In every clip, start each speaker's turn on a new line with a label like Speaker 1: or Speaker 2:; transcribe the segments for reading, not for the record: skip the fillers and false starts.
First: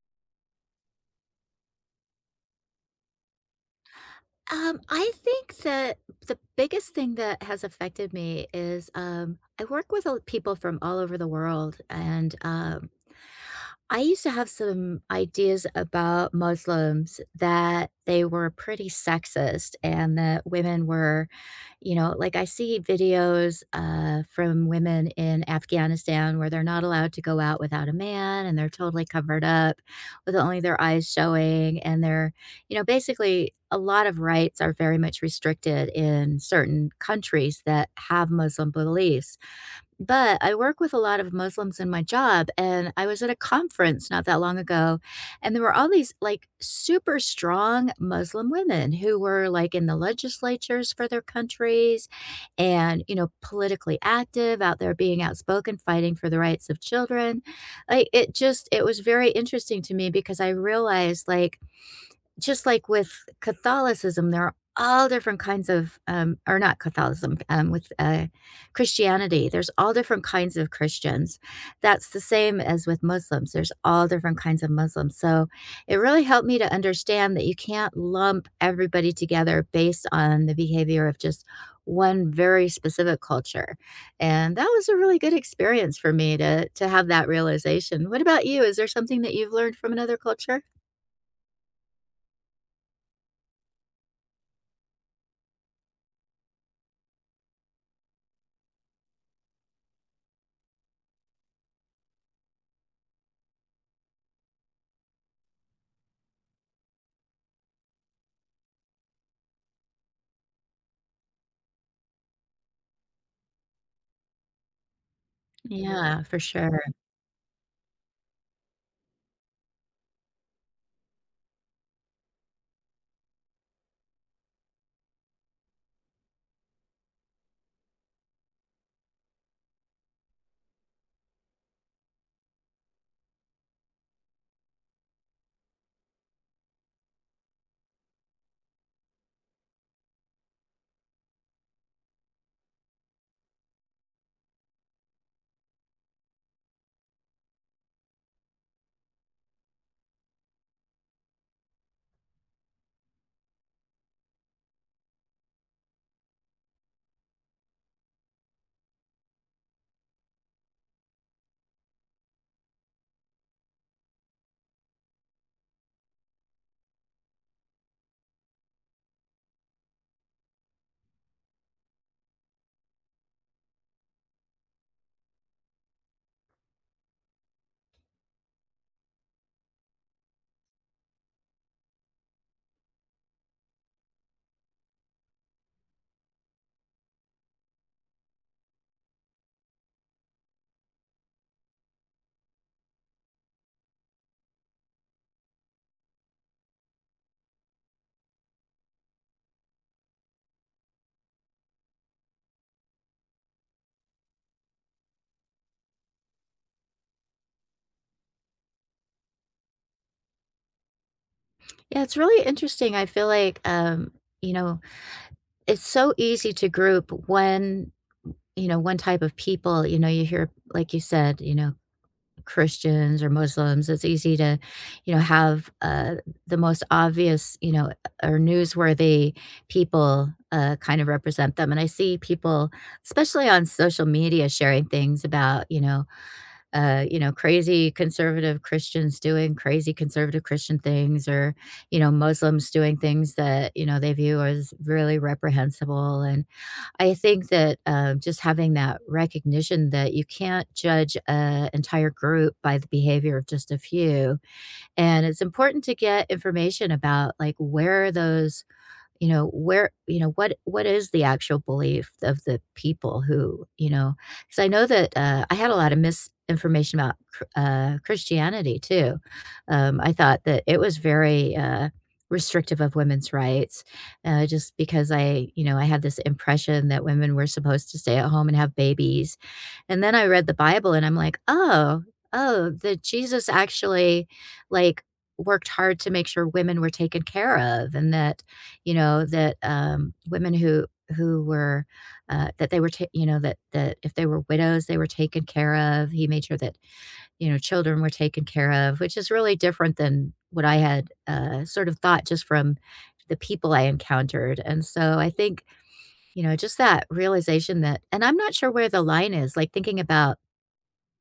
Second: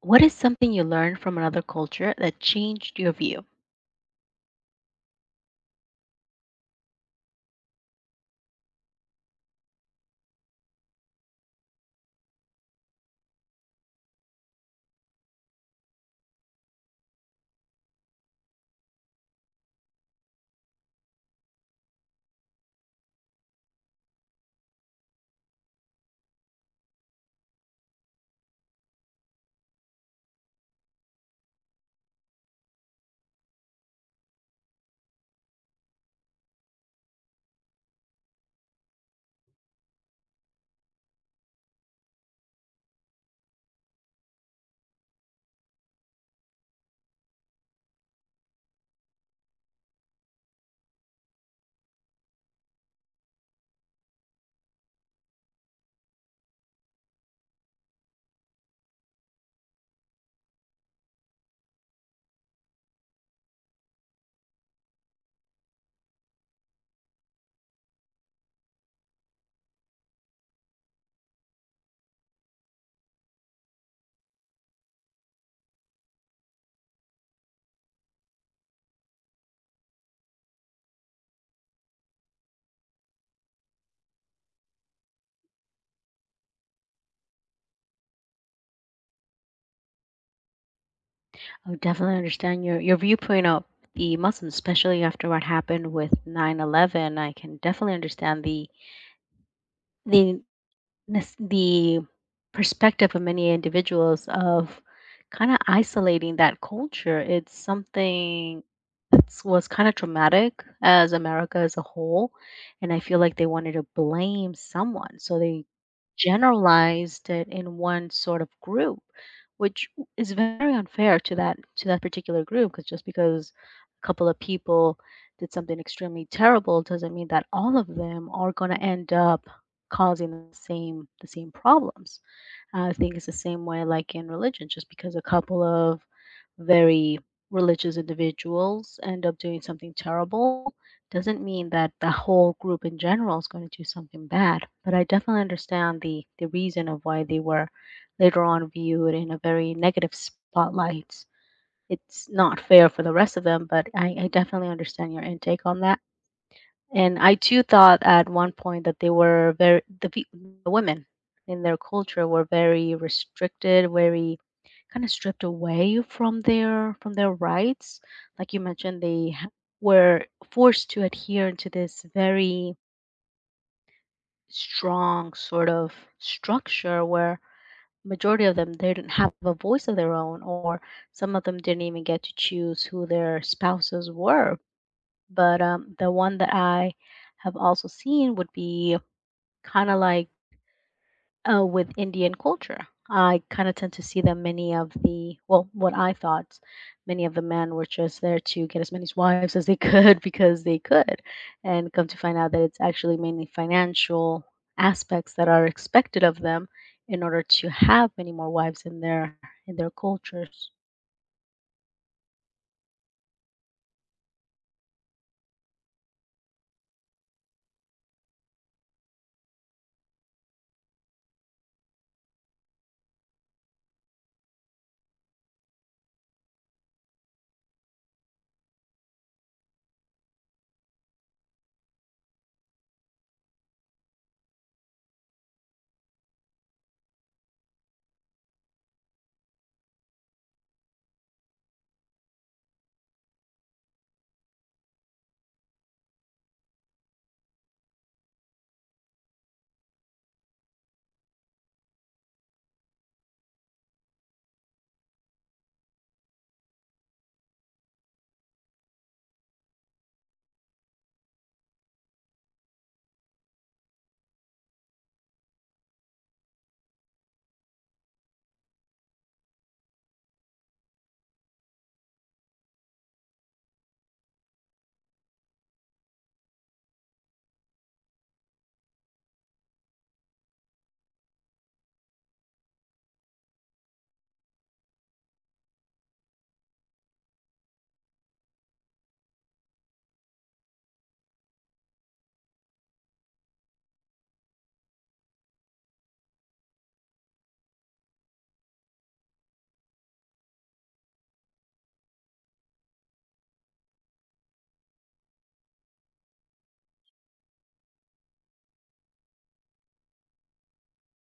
Speaker 1: What is something you learned from another culture that changed your view?
Speaker 2: I think that the biggest thing that has affected me is, I work with all people from all over the world, and I used to have some ideas about Muslims that they were pretty sexist and that women were like I see videos from women in Afghanistan where they're not allowed to go out without a man and they're totally covered up with only their eyes showing. And basically a lot of rights are very much restricted in certain countries that have Muslim beliefs. But I work with a lot of Muslims in my job, and I was at a conference not that long ago, and there were all these like super strong Muslim women who were like in the legislatures for their countries and, politically active, out there being outspoken, fighting for the rights of children. Like it just, it was very interesting to me because I realized just like with Catholicism, there are all different kinds of, or not Catholicism, with Christianity, there's all different kinds of Christians. That's the same as with Muslims. There's all different kinds of Muslims. So it really helped me to understand that you can't lump everybody together based on the behavior of just one very specific culture. And that was a really good experience for me to have that realization. What about you? Is there something that you've learned from another culture?
Speaker 1: I definitely understand your viewpoint of the Muslims, especially after what happened with 9/11. I can definitely understand the the perspective of many individuals of kinda isolating that culture. It's something that's was kinda traumatic as America as a whole, and I feel like they wanted to blame someone, so they
Speaker 2: Yeah, for sure.
Speaker 1: generalized it in one sort of group, which w is very unfair to that particular group. Because just because a couple of people did something extremely terrible doesn't mean that all of them are gonna end up causing the same problems. I think it's the same way like in religion, just because a couple of very religious individuals end up doing something terrible doesn't mean that the whole group in general is going to do something bad. But I definitely understand the reason of why they were later on viewed in a very negative spotlight. It's not fair for the rest of them, but I definitely understand your intake on that. And I too thought at one point that they were the women in their culture were very restricted, very kind of stripped away from their rights. Like you mentioned, they were forced to adhere to this very strong sort of structure where majority of them, they didn't have a voice of their own, or some of them didn't even get to choose who their spouses were. But the one that I have also seen would be kind of like, with Indian culture. I kind of tend to see that many of the, well, what I thought, many of the men were just there to get as many wives as they could because they could. And come to find out that it's actually mainly financial aspects that are expected of them in order to have many more wives in their cultures.
Speaker 2: Yeah, it's really interesting. I feel like, you know, it's so easy to group one, one type of people. You know, you hear, like you said, Christians or Muslims. It's easy to, have the most obvious, or newsworthy people kind of represent them. And I see people, especially on social media, sharing things about, crazy conservative Christians doing crazy conservative Christian things or, Muslims doing things that, they view as really reprehensible. And I think that just having that recognition that you can't judge an entire group by the behavior of just a few. And it's important to get information about like where those you know where you know what is the actual belief of the people who you know because I know that I had a lot of misinformation about Christianity too. I thought that it was very restrictive of women's rights just because I, I had this impression that women were supposed to stay at home and have babies. And then I read the Bible and I'm like, oh, that Jesus actually, like worked hard to make sure women were taken care of and that, women who were, that they were ta you know, that that if they were widows, they were taken care of. He made sure that, children were taken care of, which is really different than what I had, sort of thought just from the people I encountered, and so I think, just that realization that, and I'm not sure where the line is, like, thinking about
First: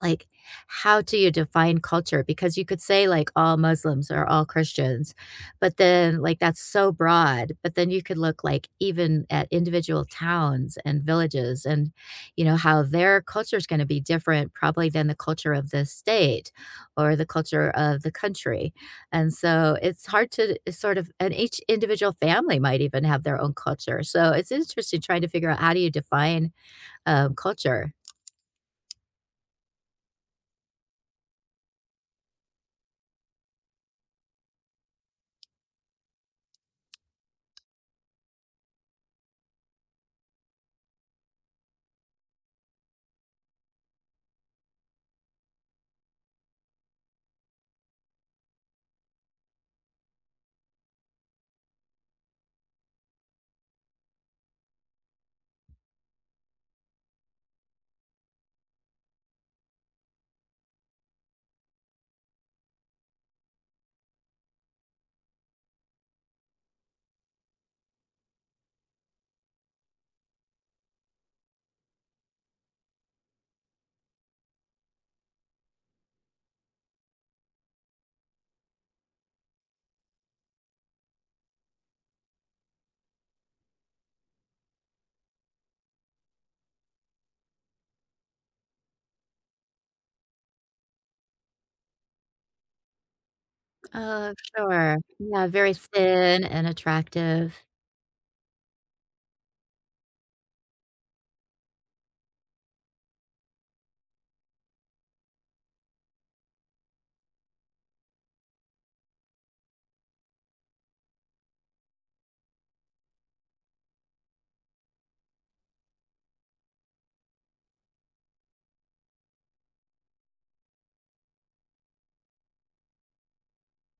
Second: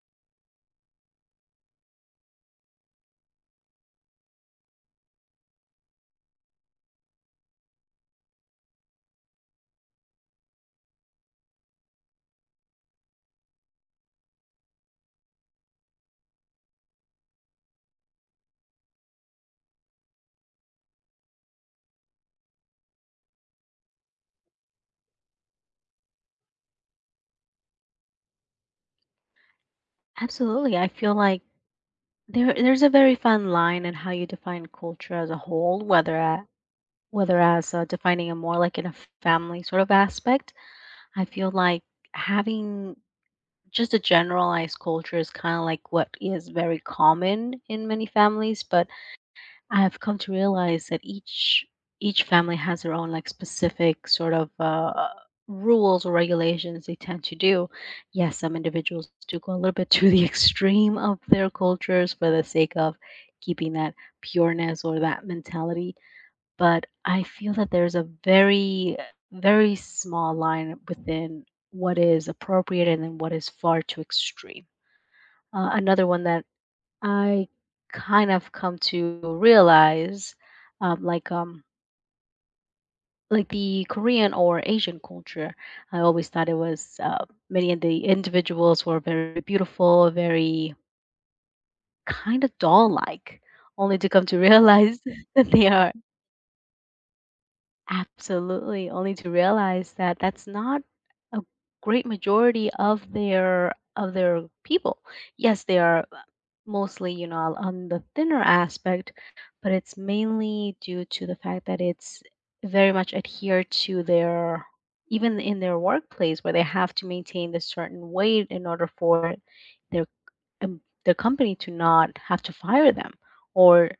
Speaker 2: like, how do you define culture? Because you could say, like, all Muslims or all Christians, but then, like, that's so broad. But then you could look, like, even at individual towns and villages and, how their culture is going to be different probably than the culture of the state or the culture of the country. And so it's hard to sort of, and each individual family might even have their own culture. So it's interesting trying to figure out how do you define culture.
Speaker 1: Absolutely. I feel like there's a very fine line in how you define culture as a whole, whether at whether as defining it more like in a family sort of aspect. I feel like having just a generalized culture is kind of like what is very common in many families, but I've come to realize that each family has their own like specific sort of rules or regulations they tend to do. Yes, some individuals do go a little bit to the extreme of their cultures for the sake of keeping that pureness or that mentality, but I feel that there's a very, very small line within what is appropriate and then what is far too extreme. Another one that I kind of come to realize, um, like um, like the Korean or Asian culture, I always thought it was, many of the individuals were very beautiful, very kind of doll-like, only to come
Speaker 2: Oh,
Speaker 1: to
Speaker 2: sure.
Speaker 1: realize
Speaker 2: Yeah,
Speaker 1: that they
Speaker 2: very
Speaker 1: are—
Speaker 2: thin and attractive.
Speaker 1: Absolutely, only to realize that that's not a great majority of their people. Yes, they are, mostly, you know, on the thinner aspect, but it's mainly due to the fact that it's very much adhered to their, even in their workplace where they have to maintain this certain weight in order for their, their company to not have to fire them, or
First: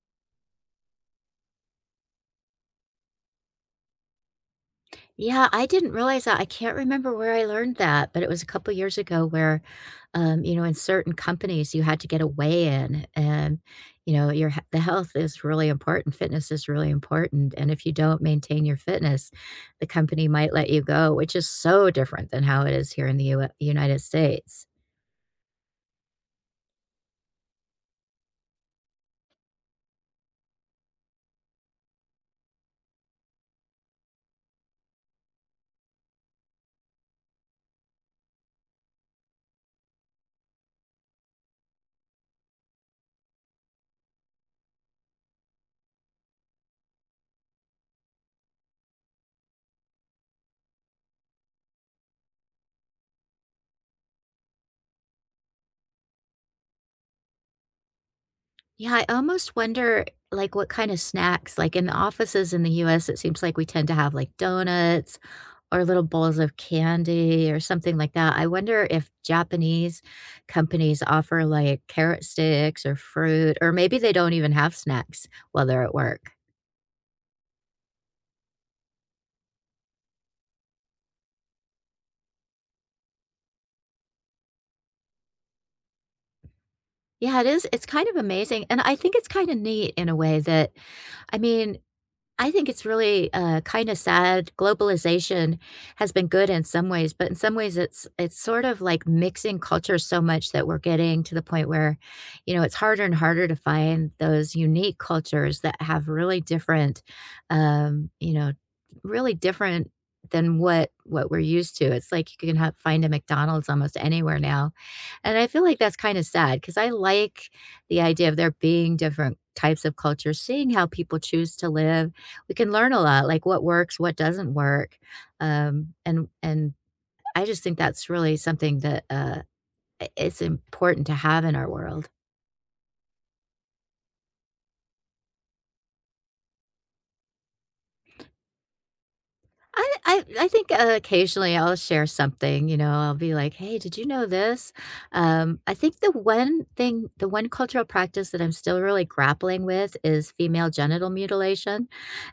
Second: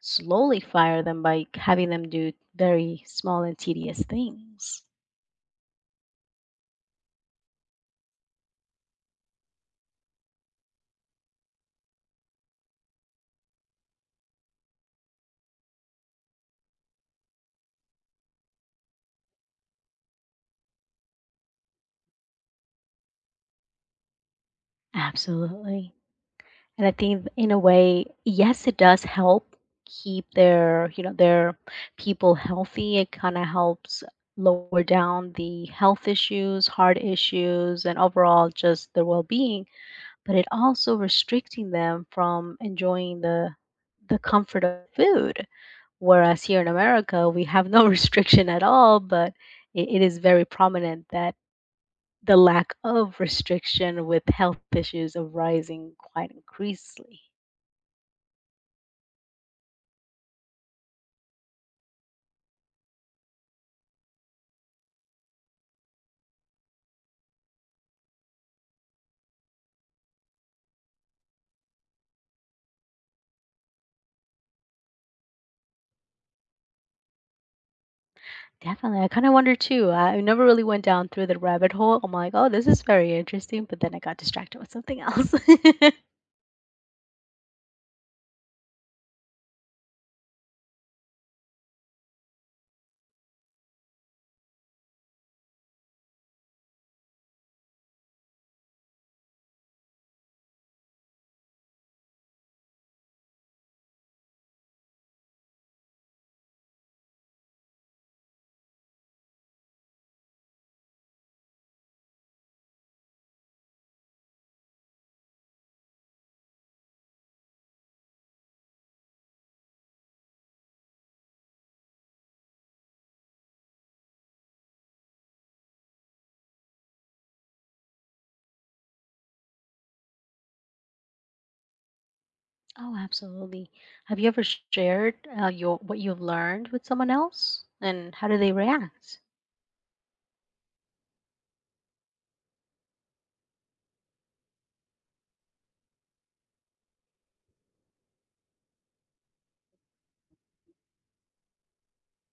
Speaker 1: slowly fire them by having them do very small and tedious things.
Speaker 2: Yeah, I didn't realize that. I can't remember where I learned that, but it was a couple years ago where, in certain companies, you had to get a weigh-in and, you know, your he the health is really important, fitness is really important, and if you don't maintain your fitness, the company might let you go, which is so different than how it is here in the U United States.
Speaker 1: Absolutely. And I think in a way, yes, it does help keep their, you know, their people healthy. It kind of helps lower down the health issues, heart issues, and overall just their well-being, but it also restricting them from enjoying the comfort of food. Whereas here in America, we have no restriction at all, but it is very prominent that the lack of restriction with health issues of rising quite increasingly.
Speaker 2: Yeah, I almost wonder, like, what kind of snacks, like, in the offices in the US, it seems like we tend to have, like, donuts or little bowls of candy or something like that. I wonder if Japanese companies offer, like, carrot sticks or fruit, or maybe they don't even have snacks while they're at work.
Speaker 1: Definitely. I kind of wonder too. I never really went down through the rabbit hole. I'm like, oh, this is very interesting, but then I got distracted with something else.
Speaker 2: Yeah, it is. It's kind of amazing. And I think it's kind of neat in a way that, I mean, I think it's really, kinda sad. Globalization has been good in some ways, but in some ways, it's sort of like mixing cultures so much that we're getting to the point where, it's harder and harder to find those unique cultures that have really different, um, you know, really different than what we're used to. It's like you can have find a McDonald's almost anywhere now, and I feel like that's kinda sad because I like the idea of there being different types of cultures, seeing how people choose to live. We can learn a lot, like what works, what doesn't work, and I just think that's really something that, I it's important to have in our world.
Speaker 1: Oh, absolutely. Have you ever shared, your what you've learned with someone else, and how do they react?
Speaker 2: I think, occasionally I'll share something, you know, I'll be like, "Hey, did you know this?" I think the one cultural practice that I'm still really grappling with is female genital mutilation.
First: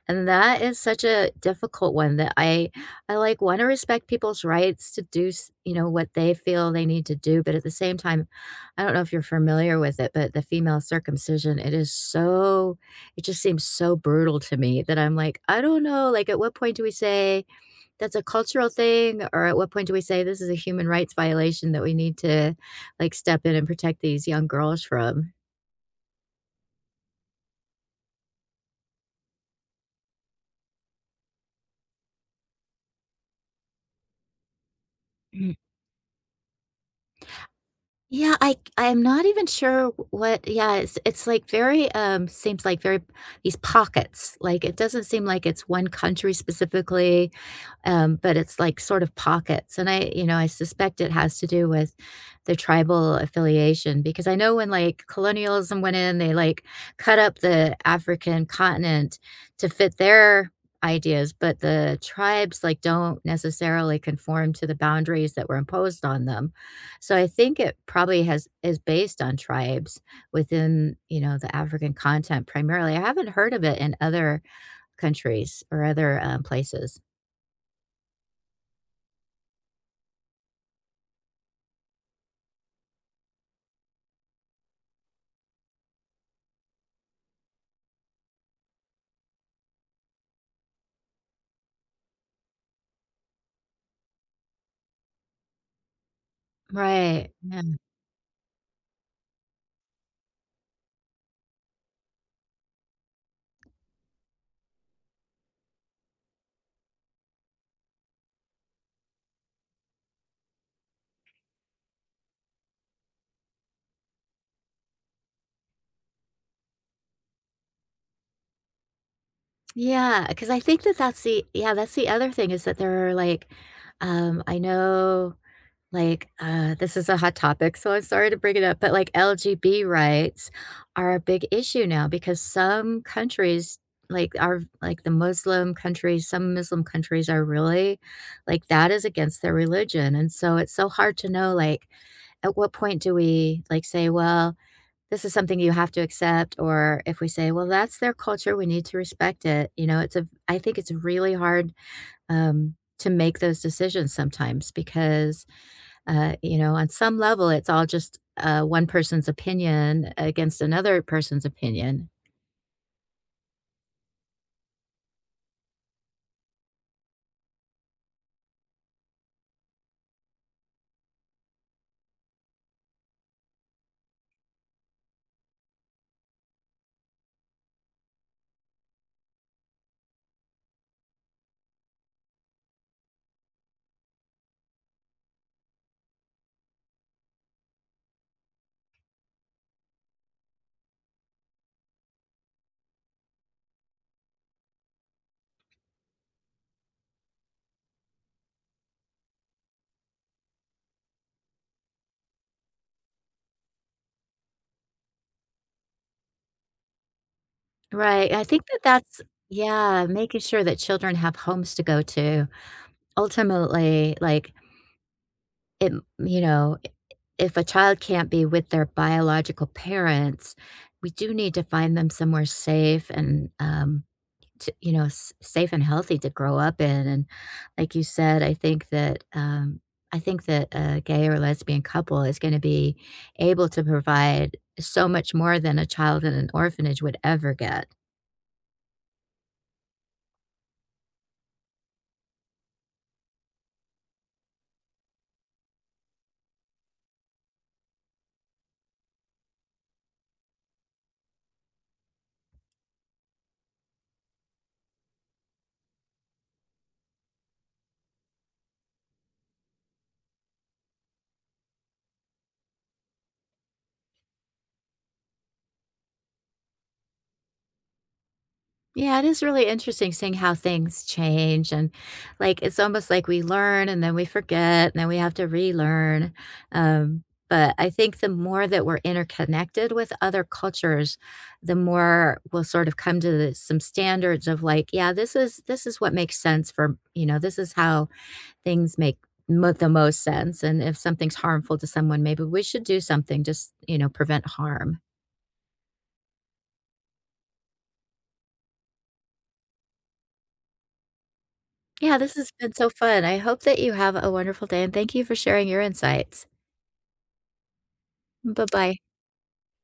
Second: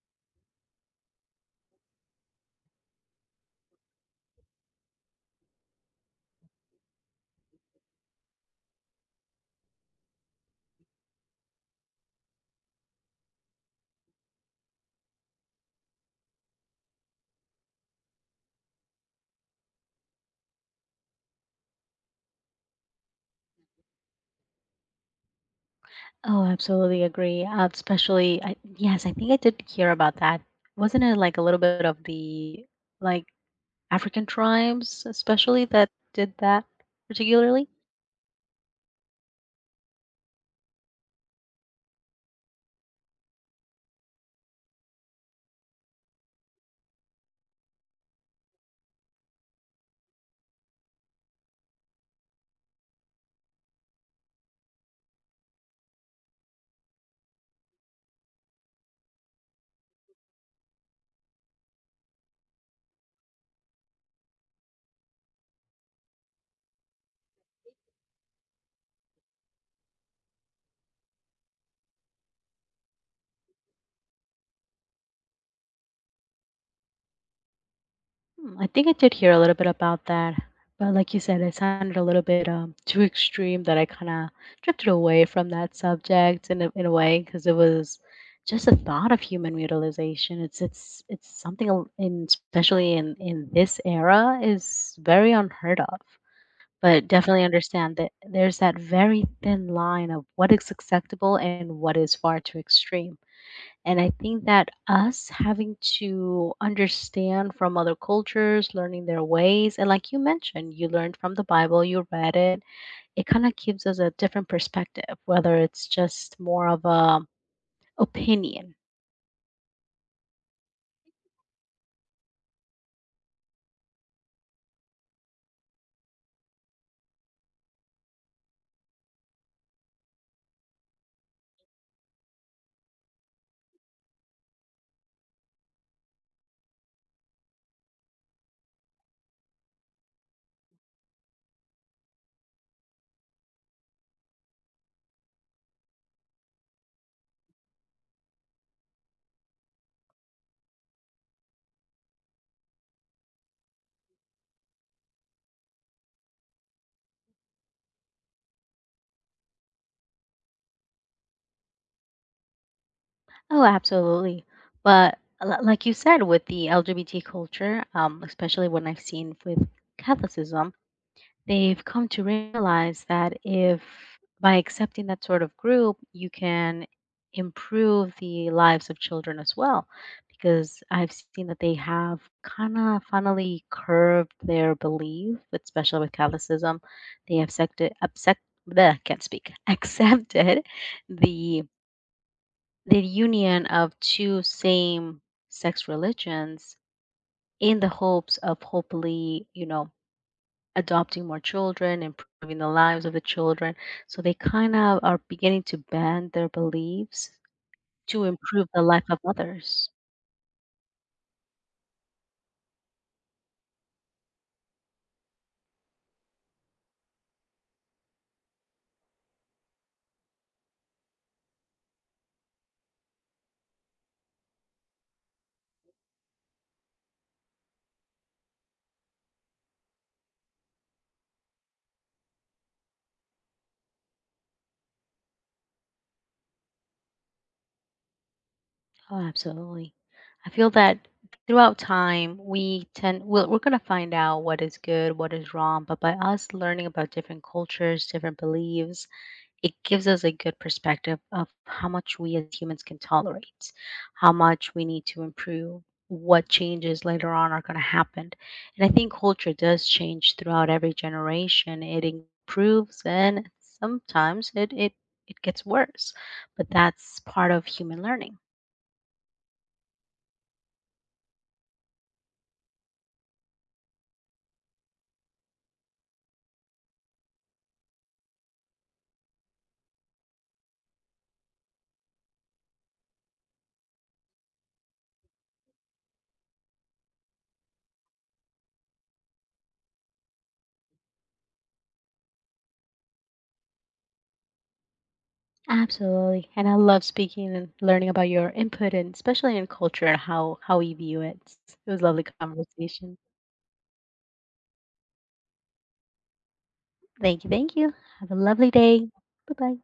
Speaker 2: And that is such a difficult one that I like, wanna respect people's rights to do s you know, what they feel they need to do, but at the same time, I don't know if you're familiar with it, but the female circumcision, it is it just seems so brutal to me that I'm like, "I don't know," like, at what point do we say, "That's a cultural thing," or at what point do we say, "This is a human rights violation that we need to, like, step in and protect these young girls from?"
Speaker 1: Oh, absolutely agree. Especially, I, yes, I think I did hear about that. Wasn't it like a little bit of the like African tribes, especially, that did that particularly?
Speaker 2: Yeah, I am not even sure w what. Yeah, it's like very, seems like very these pockets, like, it doesn't seem like it's one country specifically, but it's like sort of pockets. And I, I suspect it has to do with the tribal affiliation because I know when like colonialism went in, they like cut up the African continent to fit their ideas, but the tribes like don't necessarily conform to the boundaries that were imposed on them. So I think it probably has is based on tribes within, the African continent primarily. I haven't heard of it in other countries or other places.
Speaker 1: Hmm, I think I did hear a little bit about that, but like you said, it sounded a little bit too extreme that I kind of drifted away from that subject in a way, because it was just the thought of human mutilization. It's something al- in especially in this era is very unheard of. But
Speaker 2: Right,
Speaker 1: definitely
Speaker 2: yeah.
Speaker 1: understand that there's that very thin line of what is acceptable and what is far too extreme. And I think that us having to understand from other cultures, learning their ways, and like you mentioned, you learned from the Bible, you read it, it kind of gives us a different perspective, whether it's just more of a opinion.
Speaker 2: Yeah, because I think that that's the yeah, that's the other thing is that there are, like, I know, like, this is a hot topic, so I'm sorry to bring it up, but, like, LGB rights are a big issue now because some countries, like, are like, the Muslim countries, some Muslim countries are really like, that is against their religion, and so it's so hard to know, like, at what point do we, like, say, "Well, this is something you have to accept," or if we say, well, that's their culture, we need to respect it. You know, it's a, I think it's really hard to make those decisions sometimes because you know, on some level it's all just one person's opinion against another person's opinion.
Speaker 1: Oh, absolutely. But like you said, with the LGBT culture, especially when I've seen with Catholicism, they've come to realize that if by accepting that sort of group, you can improve the lives of children as well. Because I've seen that they have kind of funnily curved their belief, especially with Catholicism. They have accepted, accept, bleh, can't speak, accepted the the union of two same sex religions in the hopes of hopefully, you know, adopting more children, improving the lives of the children. So they kind of are beginning to bend their beliefs to
Speaker 2: Right. I think
Speaker 1: improve
Speaker 2: that
Speaker 1: the life of
Speaker 2: that's,
Speaker 1: others.
Speaker 2: yeah, making sure that children have homes to go to. Ultimately, like it, you know, if a child can't be with their biological parents, we do need to find them somewhere safe and, to you know, s safe and healthy to grow up in, and like you said, I think that a gay or lesbian couple is gonna be able to provide so much more than a child in an orphanage would ever get.
Speaker 1: Oh, absolutely. I feel that throughout time, we're going to find out what is good, what is wrong. But by us learning about different cultures, different beliefs, it gives us a good perspective of how much we as humans can tolerate, how much we need to improve, what changes later on are going to happen. And I think culture does change throughout every generation. It improves and sometimes it gets worse, but that's part of human learning.
Speaker 2: Yeah, it is really interesting seeing how things change and like it's almost like we learn and then we forget and then we have to relearn. Um, but I think the more that we're interconnected with other cultures, the more we'll sort of come to the, some standards of like, yeah, this is what makes sense for you know, this is how things the most sense. And if something's harmful to someone, maybe we should do something just, you know, prevent harm.
Speaker 1: Absolutely. And I love speaking and learning about your input and especially in culture and how we view it. It was a
Speaker 2: Yeah,
Speaker 1: lovely
Speaker 2: this has been so
Speaker 1: conversation.
Speaker 2: fun. I hope that you have a wonderful day, and thank you for sharing your insights.
Speaker 1: Thank you. Thank you. Have a lovely
Speaker 2: Bye-bye.
Speaker 1: day. Bye bye.